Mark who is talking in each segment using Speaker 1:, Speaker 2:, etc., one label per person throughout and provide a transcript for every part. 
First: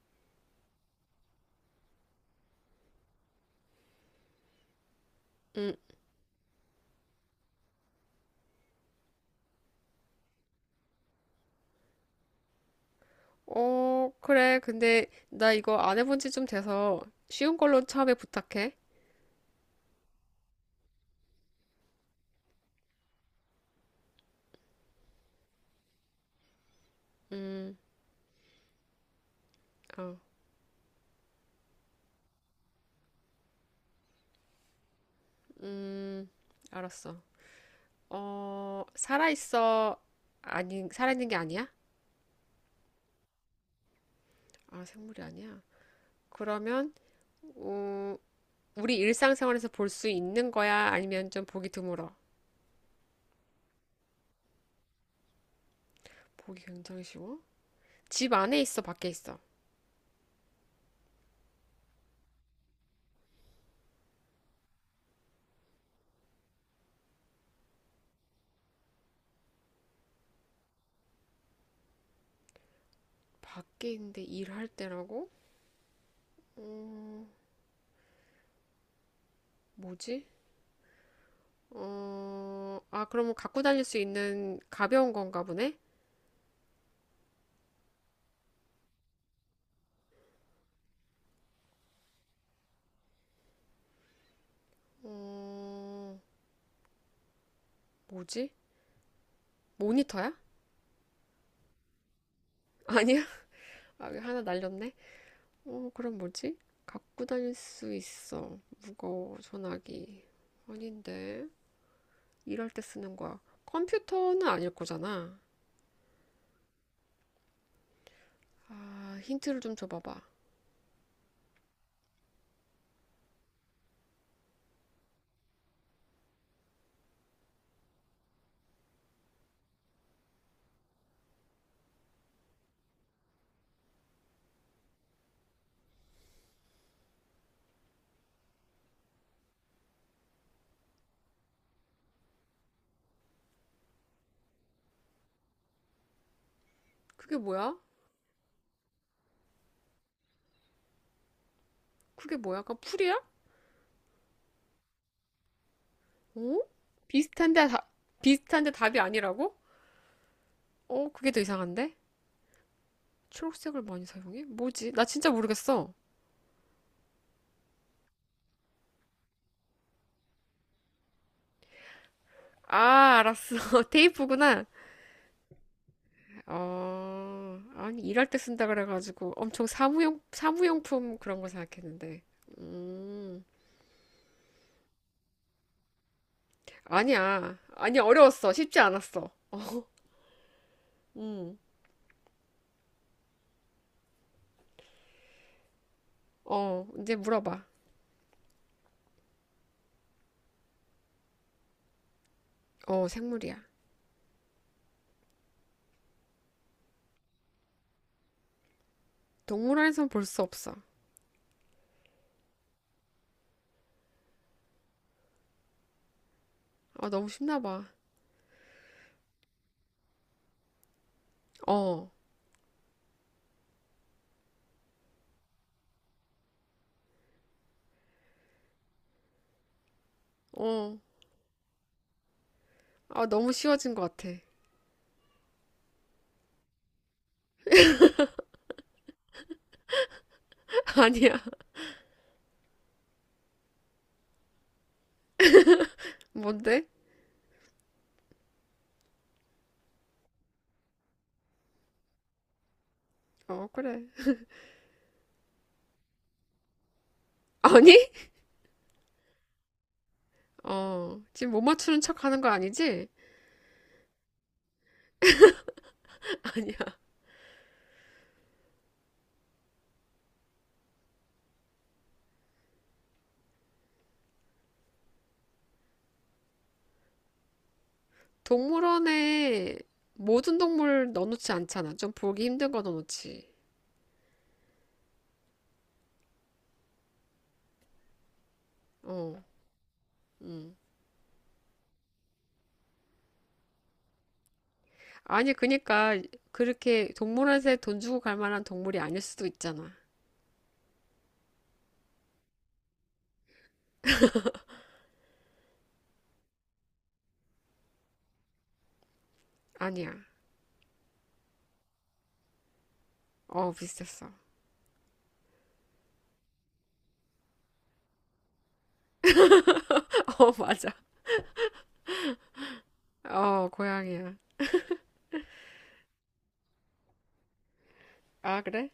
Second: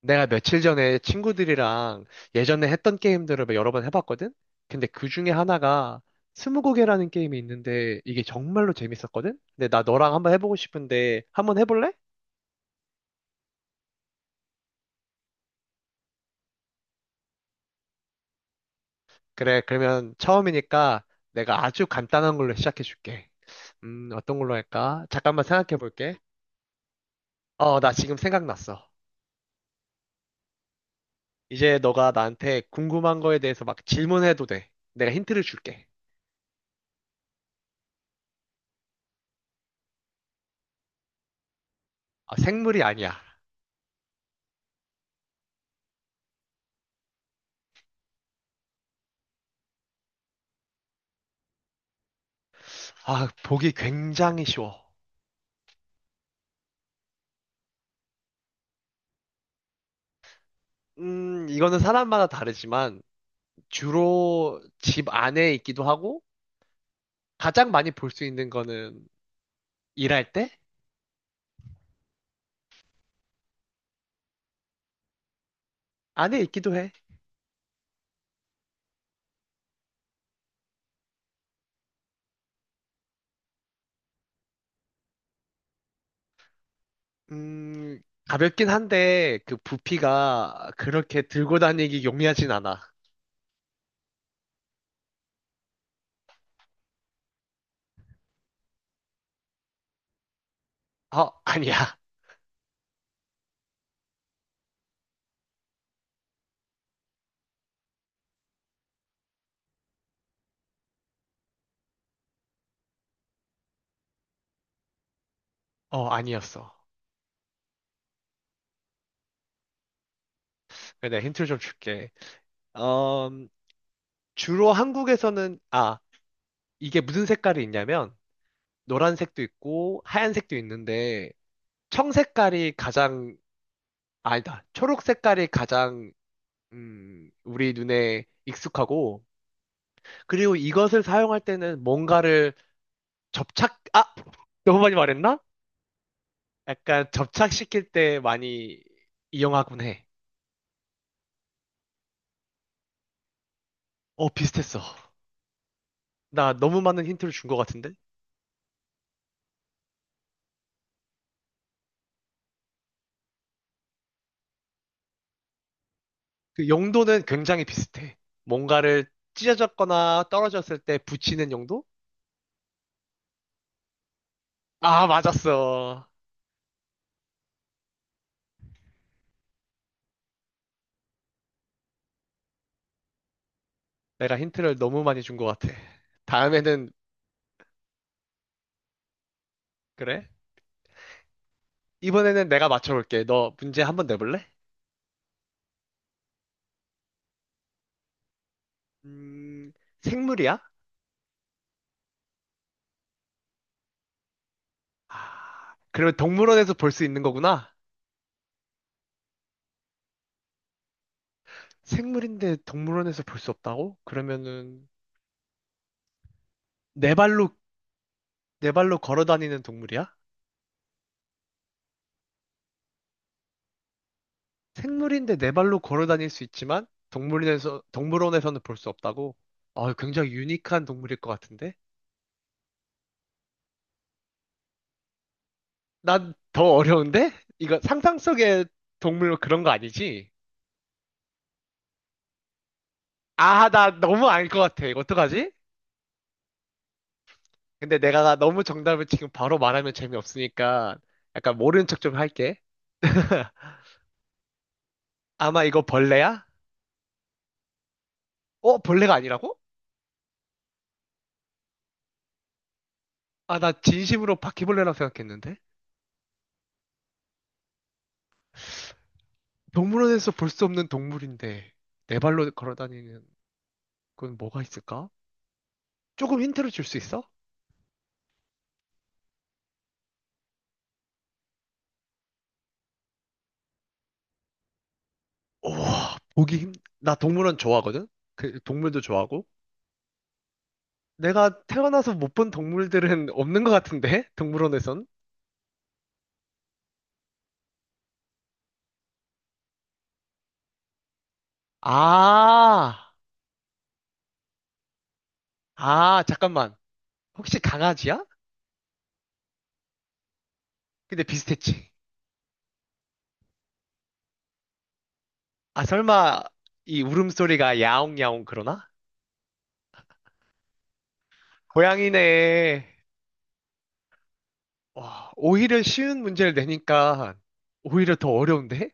Speaker 1: 내가 며칠 전에 친구들이랑 예전에 했던 게임들을 막 여러 번 해봤거든? 근데 그 중에
Speaker 2: 음,
Speaker 1: 하나가 스무고개라는 게임이 있는데 이게 정말로 재밌었거든? 근데 나 너랑 한번 해보고 싶은데 한번 해볼래?
Speaker 2: 어, 그래. 근데 나 이거 안 해본 지 좀 돼서 쉬운 걸로 처음에 부탁해.
Speaker 1: 그래, 그러면 처음이니까 내가 아주 간단한 걸로 시작해줄게. 어떤 걸로 할까? 잠깐만 생각해볼게.
Speaker 2: 음,
Speaker 1: 어, 나 지금 생각났어.
Speaker 2: 어,
Speaker 1: 이제 너가 나한테 궁금한 거에 대해서 막 질문해도 돼. 내가 힌트를 줄게.
Speaker 2: 음, 알았어. 어, 살아있어. 아니, 살아있는 게 아니야?
Speaker 1: 아, 생물이 아니야.
Speaker 2: 아, 생물이 아니야. 그러면, 어, 우리 일상생활에서 볼 수 있는 거야? 아니면 좀 보기 드물어?
Speaker 1: 아, 보기 굉장히 쉬워.
Speaker 2: 보기 굉장히 쉬워? 집 안에 있어, 밖에 있어?
Speaker 1: 이거는 사람마다 다르지만 주로 집 안에 있기도 하고 가장 많이 볼 수 있는 거는 일할 때
Speaker 2: 밖에 있는데 일할 때라고?
Speaker 1: 안에 있기도 해.
Speaker 2: 어, 뭐지? 어, 아, 그러면 갖고 다닐 수 있는 가벼운 건가 보네?
Speaker 1: 음, 가볍긴 한데 그 부피가 그렇게 들고 다니기 용이하진 않아.
Speaker 2: 어, 뭐지? 모니터야?
Speaker 1: 어, 아니야.
Speaker 2: 아니야? 아, 하나 날렸네? 어, 그럼 뭐지? 갖고 다닐 수 있어. 무거워, 전화기. 아닌데. 일할 때 쓰는 거야. 컴퓨터는 아닐 거잖아.
Speaker 1: 어, 아니었어.
Speaker 2: 아, 힌트를 좀 줘봐봐.
Speaker 1: 그래, 내가 힌트를 좀 줄게. 어, 주로 한국에서는 아, 이게 무슨 색깔이 있냐면 노란색도 있고 하얀색도 있는데 청색깔이 가장 아니다. 초록 색깔이 가장 우리 눈에 익숙하고, 그리고 이것을 사용할 때는 뭔가를 접착, 아! 너무 많이 말했나? 약간
Speaker 2: 그게 뭐야?
Speaker 1: 접착시킬 때 많이 이용하곤 해.
Speaker 2: 그게 뭐야? 약간 풀이야?
Speaker 1: 어, 비슷했어. 나
Speaker 2: 어?
Speaker 1: 너무 많은 힌트를 준 것
Speaker 2: 비슷한데, 다,
Speaker 1: 같은데?
Speaker 2: 비슷한데 답이 아니라고? 어, 그게 더 이상한데? 초록색을 많이 사용해? 뭐지? 나 진짜 모르겠어.
Speaker 1: 그 용도는 굉장히 비슷해. 뭔가를 찢어졌거나 떨어졌을 때 붙이는 용도?
Speaker 2: 아, 알았어. 테이프구나.
Speaker 1: 아, 맞았어.
Speaker 2: 어, 아니, 일할 때 쓴다 그래가지고 엄청 사무용품 그런 거 생각했는데. 음,
Speaker 1: 내가 힌트를 너무 많이 준 것 같아. 다음에는,
Speaker 2: 아니야. 아니, 어려웠어. 쉽지 않았어.
Speaker 1: 그래?
Speaker 2: 음,
Speaker 1: 이번에는 내가 맞춰볼게. 너 문제 한 번 내볼래?
Speaker 2: 어, 이제 물어봐.
Speaker 1: 음, 생물이야?
Speaker 2: 어, 생물이야.
Speaker 1: 아, 그러면 동물원에서 볼 수 있는 거구나?
Speaker 2: 동물원에선 볼 수 없어.
Speaker 1: 생물인데 동물원에서 볼 수 없다고? 그러면은
Speaker 2: 아,
Speaker 1: 네
Speaker 2: 너무
Speaker 1: 발로
Speaker 2: 쉽나 봐.
Speaker 1: 네 발로 걸어 다니는 동물이야?
Speaker 2: 어,
Speaker 1: 생물인데 네 발로 걸어 다닐 수 있지만 동물원에서는 볼 수 없다고? 아, 굉장히 유니크한
Speaker 2: 어.
Speaker 1: 동물일 것 같은데?
Speaker 2: 아, 너무 쉬워진 것 같아.
Speaker 1: 난 더 어려운데? 이거 상상 속의 동물 그런 거 아니지?
Speaker 2: 아니야.
Speaker 1: 아, 나 너무 알 것 같아. 이거 어떡하지?
Speaker 2: 뭔데?
Speaker 1: 근데 내가 너무 정답을 지금 바로 말하면 재미없으니까 약간 모르는 척 좀 할게.
Speaker 2: 어, 그래.
Speaker 1: 아마 이거 벌레야?
Speaker 2: 아니?
Speaker 1: 어, 벌레가 아니라고?
Speaker 2: 어, 지금 못 맞추는 척 하는 거 아니지?
Speaker 1: 아, 나 진심으로 바퀴벌레라고 생각했는데? 동물원에서 볼 수 없는 동물인데, 네 발로 걸어 다니는 건 뭐가 있을까? 조금 힌트를 줄 수 있어?
Speaker 2: 동물원에 모든 동물 넣어놓지 않잖아. 좀 보기 힘든 거 넣어놓지.
Speaker 1: 우와, 나 동물원 좋아하거든? 그, 동물도
Speaker 2: 어,
Speaker 1: 좋아하고?
Speaker 2: 음.
Speaker 1: 내가 태어나서 못 본 동물들은 없는 것 같은데? 동물원에선?
Speaker 2: 아니, 그니까, 그렇게 동물원에서 돈 주고 갈 만한 동물이 아닐 수도 있잖아.
Speaker 1: 아, 아, 잠깐만. 혹시 강아지야?
Speaker 2: 아니야.
Speaker 1: 근데 비슷했지.
Speaker 2: 어, 비슷했어.
Speaker 1: 아, 설마, 이 울음소리가 야옹야옹 그러나?
Speaker 2: 어, 맞아.
Speaker 1: 고양이네.
Speaker 2: 어, 고양이야.
Speaker 1: 와, 오히려 쉬운 문제를 내니까 오히려 더
Speaker 2: 아,
Speaker 1: 어려운데?
Speaker 2: 그래?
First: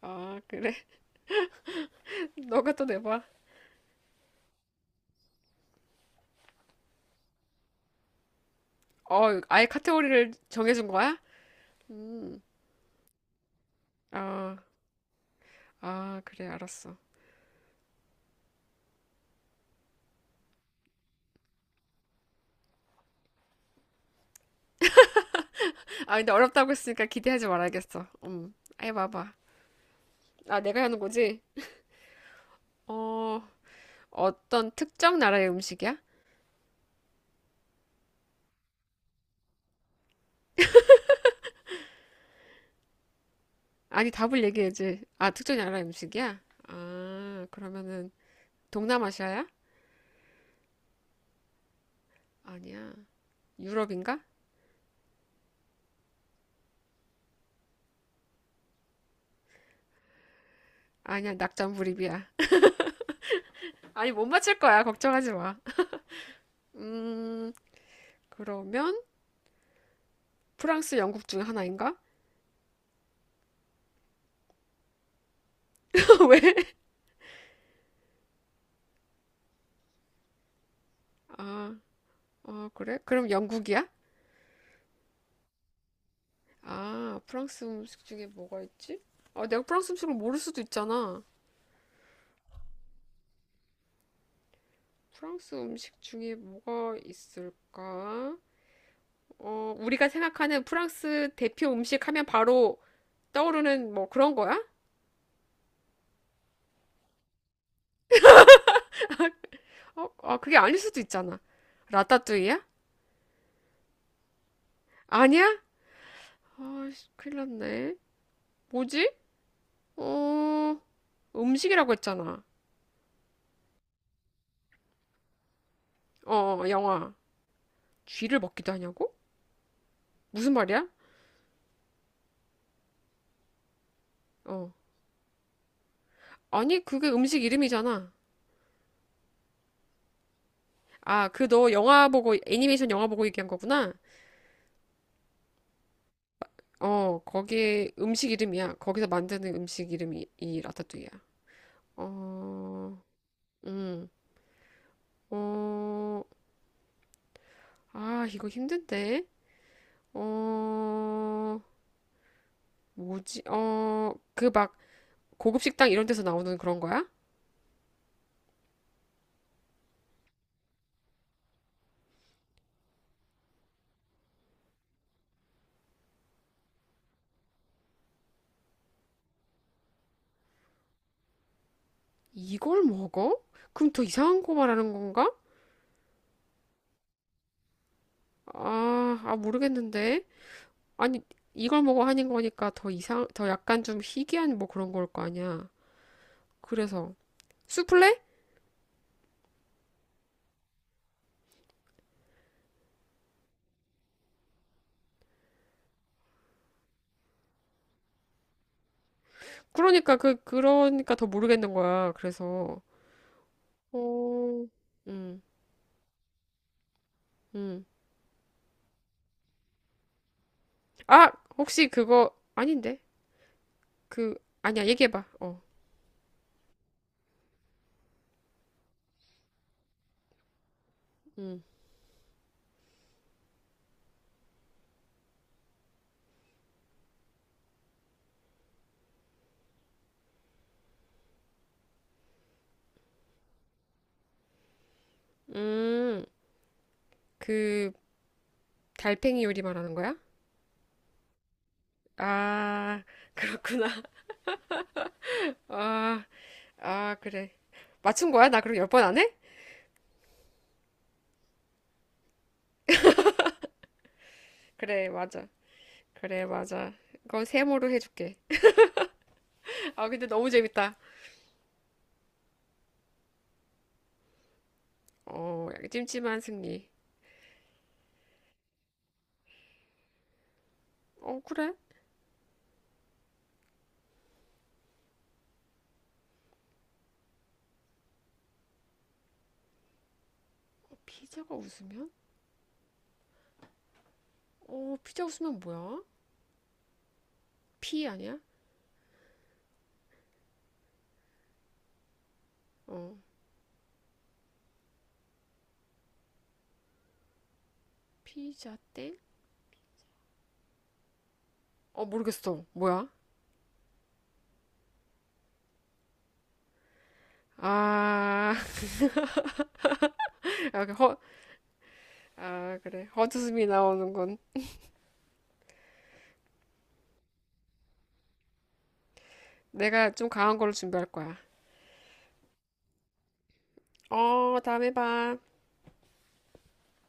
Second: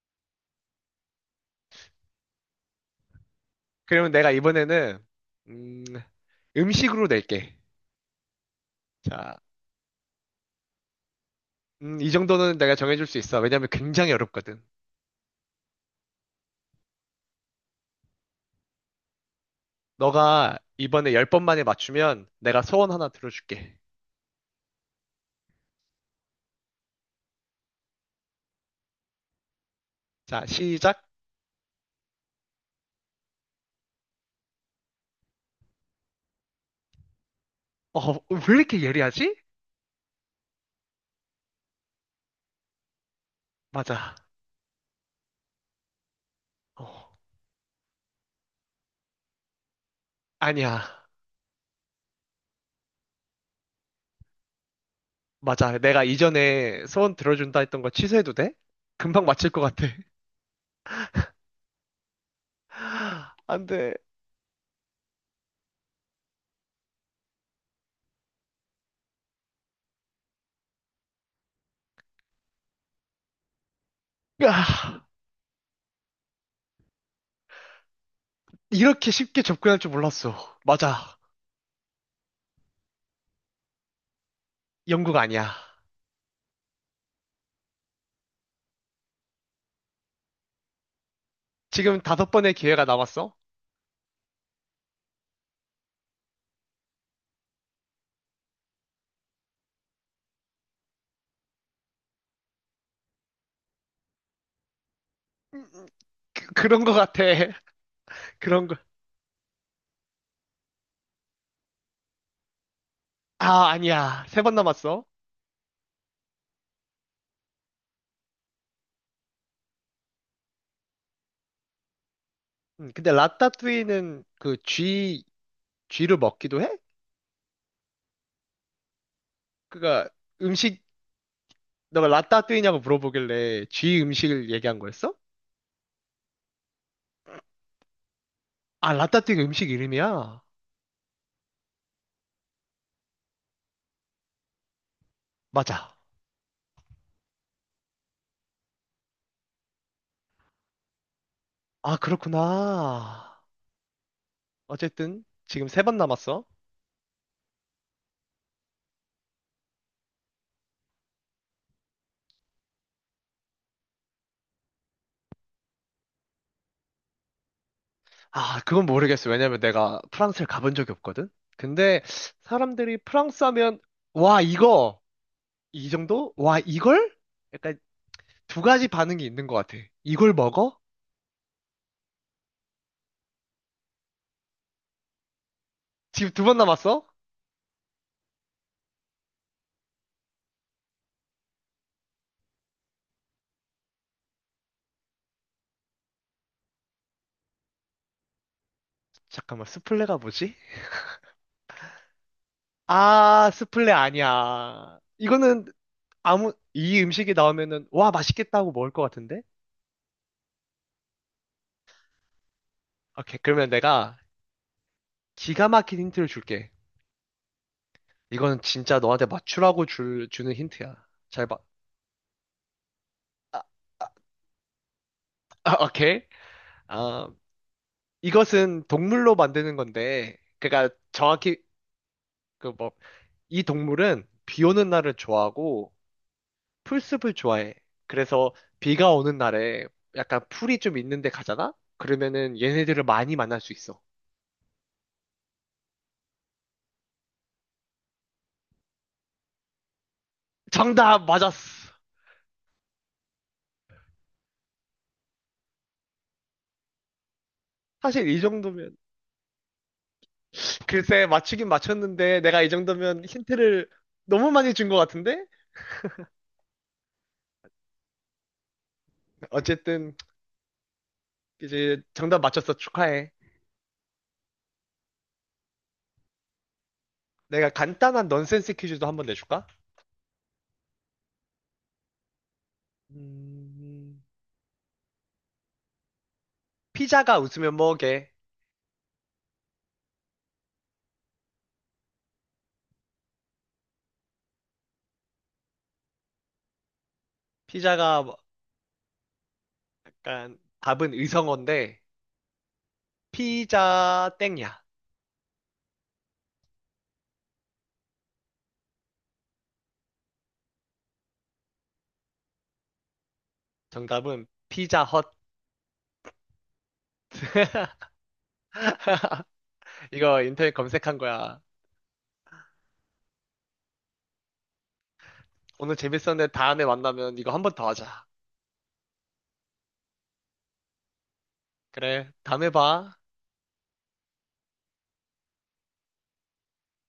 Speaker 2: 아, 그래? 너가 또 내봐.
Speaker 1: 그러면 내가 이번에는 음, 음식으로 낼게. 자,
Speaker 2: 어, 아예 카테고리를 정해준 거야?
Speaker 1: 이
Speaker 2: 음,
Speaker 1: 정도는 내가 정해줄 수 있어. 왜냐면 굉장히
Speaker 2: 아,
Speaker 1: 어렵거든.
Speaker 2: 아, 그래, 알았어.
Speaker 1: 너가 이번에 열 번 만에 맞추면 내가 소원 하나 들어줄게.
Speaker 2: 아, 근데 어렵다고 했으니까 기대하지 말아야겠어. 아예 봐봐.
Speaker 1: 자,
Speaker 2: 아, 내가 하는
Speaker 1: 시작.
Speaker 2: 거지? 어, 어떤 특정 나라의 음식이야?
Speaker 1: 어, 왜 이렇게 예리하지?
Speaker 2: 아니,
Speaker 1: 맞아.
Speaker 2: 답을 얘기해야지. 아, 특정 나라의 음식이야?
Speaker 1: 어,
Speaker 2: 아, 그러면은 동남아시아야?
Speaker 1: 아니야.
Speaker 2: 아니야. 유럽인가?
Speaker 1: 맞아. 내가 이전에 소원 들어준다 했던 거 취소해도 돼? 금방 맞힐 것 같아.
Speaker 2: 아니야, 낙장불입이야.
Speaker 1: 안 돼.
Speaker 2: 아니, 못 맞힐 거야. 걱정하지 마. 음, 그러면 프랑스, 영국 중에 하나인가?
Speaker 1: 으아.
Speaker 2: 왜?
Speaker 1: 이렇게 쉽게 접근할 줄 몰랐어. 맞아.
Speaker 2: 아, 아, 그래? 그럼 영국이야?
Speaker 1: 영국 아니야.
Speaker 2: 아, 프랑스 음식 중에 뭐가 있지? 아, 내가 프랑스 음식을 모를 수도 있잖아.
Speaker 1: 지금 다섯 번의 기회가 남았어?
Speaker 2: 프랑스 음식 중에 뭐가 있을까? 어, 우리가 생각하는 프랑스 대표 음식 하면 바로 떠오르는 뭐 그런 거야?
Speaker 1: 그 런거 같아. 그런 거.
Speaker 2: 어, 아, 그게 아닐 수도 있잖아. 라따뚜이야?
Speaker 1: 아, 아니야. 세 번 남았어.
Speaker 2: 아니야? 아, 씨, 큰일 났네. 뭐지? 어, 음식이라고 했잖아.
Speaker 1: 근데 라따뚜이는 그 쥐를
Speaker 2: 어,
Speaker 1: 먹기도
Speaker 2: 어,
Speaker 1: 해?
Speaker 2: 영화. 쥐를 먹기도 하냐고?
Speaker 1: 그니까
Speaker 2: 무슨
Speaker 1: 음식,
Speaker 2: 말이야?
Speaker 1: 너가 라따뚜이냐고 물어보길래 쥐 음식을
Speaker 2: 어.
Speaker 1: 얘기한 거였어?
Speaker 2: 아니, 그게 음식 이름이잖아.
Speaker 1: 아, 라따뚜이가 음식 이름이야?
Speaker 2: 아, 그 너 영화 보고, 애니메이션 영화 보고 얘기한 거구나.
Speaker 1: 맞아.
Speaker 2: 어, 거기 음식 이름이야. 거기서 만드는 음식 이름이 이 라따뚜이야.
Speaker 1: 아,
Speaker 2: 어,
Speaker 1: 그렇구나.
Speaker 2: 음.
Speaker 1: 어쨌든 지금 세 번
Speaker 2: 어,
Speaker 1: 남았어.
Speaker 2: 아, 이거 힘든데? 어, 뭐지? 어, 그 막 고급 식당 이런 데서 나오는 그런 거야?
Speaker 1: 아, 그건 모르겠어. 왜냐면 내가 프랑스를 가본 적이 없거든? 근데 사람들이 프랑스 하면, 와, 이거! 이 정도? 와, 이걸? 약간 두 가지 반응이 있는 것 같아. 이걸 먹어?
Speaker 2: 이걸 먹어? 그럼 더 이상한 거 말하는 건가?
Speaker 1: 지금 두 번 남았어?
Speaker 2: 아, 아, 모르겠는데. 아니, 이걸 먹어 하는 거니까 더 약간 좀 희귀한 뭐 그런 걸 거 아니야. 그래서. 수플레?
Speaker 1: 잠깐만, 스플레가 뭐지? 아, 스플레 아니야. 이거는 아무, 이 음식이 나오면은, 와, 맛있겠다고 먹을 것 같은데?
Speaker 2: 그러니까 더 모르겠는 거야. 그래서.
Speaker 1: 오케이, 그러면 내가
Speaker 2: 어, 음,
Speaker 1: 기가 막힌 힌트를 줄게.
Speaker 2: 음.
Speaker 1: 이거는 진짜 너한테 맞추라고 주는 힌트야.
Speaker 2: 아,
Speaker 1: 잘 봐.
Speaker 2: 혹시 그거 아닌데?
Speaker 1: 아,
Speaker 2: 그, 아니야, 얘기해봐. 어.
Speaker 1: 아, 오케이. 아, 이것은 동물로 만드는 건데, 그러니까 정확히
Speaker 2: 음.
Speaker 1: 그 뭐 이 동물은 비 오는 날을 좋아하고 풀숲을 좋아해. 그래서 비가 오는 날에 약간 풀이 좀 있는 데 가잖아? 그러면은 얘네들을 많이 만날 수 있어.
Speaker 2: 음, 그 달팽이 요리 말하는 거야?
Speaker 1: 정답 맞았어.
Speaker 2: 아, 그렇구나. 아, 아, 그래.
Speaker 1: 사실
Speaker 2: 맞춘
Speaker 1: 이
Speaker 2: 거야? 나 그럼 열
Speaker 1: 정도면
Speaker 2: 번 안 해?
Speaker 1: 글쎄 맞추긴 맞췄는데 내가 이 정도면 힌트를 너무 많이 준 것
Speaker 2: 그래,
Speaker 1: 같은데?
Speaker 2: 맞아. 그래, 맞아. 그건 세모로 해줄게. 아,
Speaker 1: 어쨌든
Speaker 2: 근데 너무 재밌다.
Speaker 1: 이제 정답 맞췄어. 축하해.
Speaker 2: 어, 약간 찜찜한 승리.
Speaker 1: 내가 간단한 넌센스 퀴즈도 한번 내줄까?
Speaker 2: 어, 그래?
Speaker 1: 음... 피자가 웃으면 뭐게?
Speaker 2: 피자가 웃으면? 어, 피자 웃으면 뭐야? 피
Speaker 1: 피자가 뭐-
Speaker 2: 아니야?
Speaker 1: 약간 답은 의성어인데
Speaker 2: 어,
Speaker 1: 피자 땡이야.
Speaker 2: 피자 땡? 어, 모르겠어. 뭐야?
Speaker 1: 정답은 피자 헛.
Speaker 2: 아,
Speaker 1: 이거 인터넷
Speaker 2: 아, 그 허,
Speaker 1: 검색한 거야.
Speaker 2: 아, 그래. 헛웃음이 나오는군.
Speaker 1: 오늘 재밌었는데 다음에 만나면 이거 한 번 더 하자.
Speaker 2: 내가 좀 강한 걸로 준비할 거야.
Speaker 1: 그래, 다음에 봐.
Speaker 2: 어, 다음에 봐.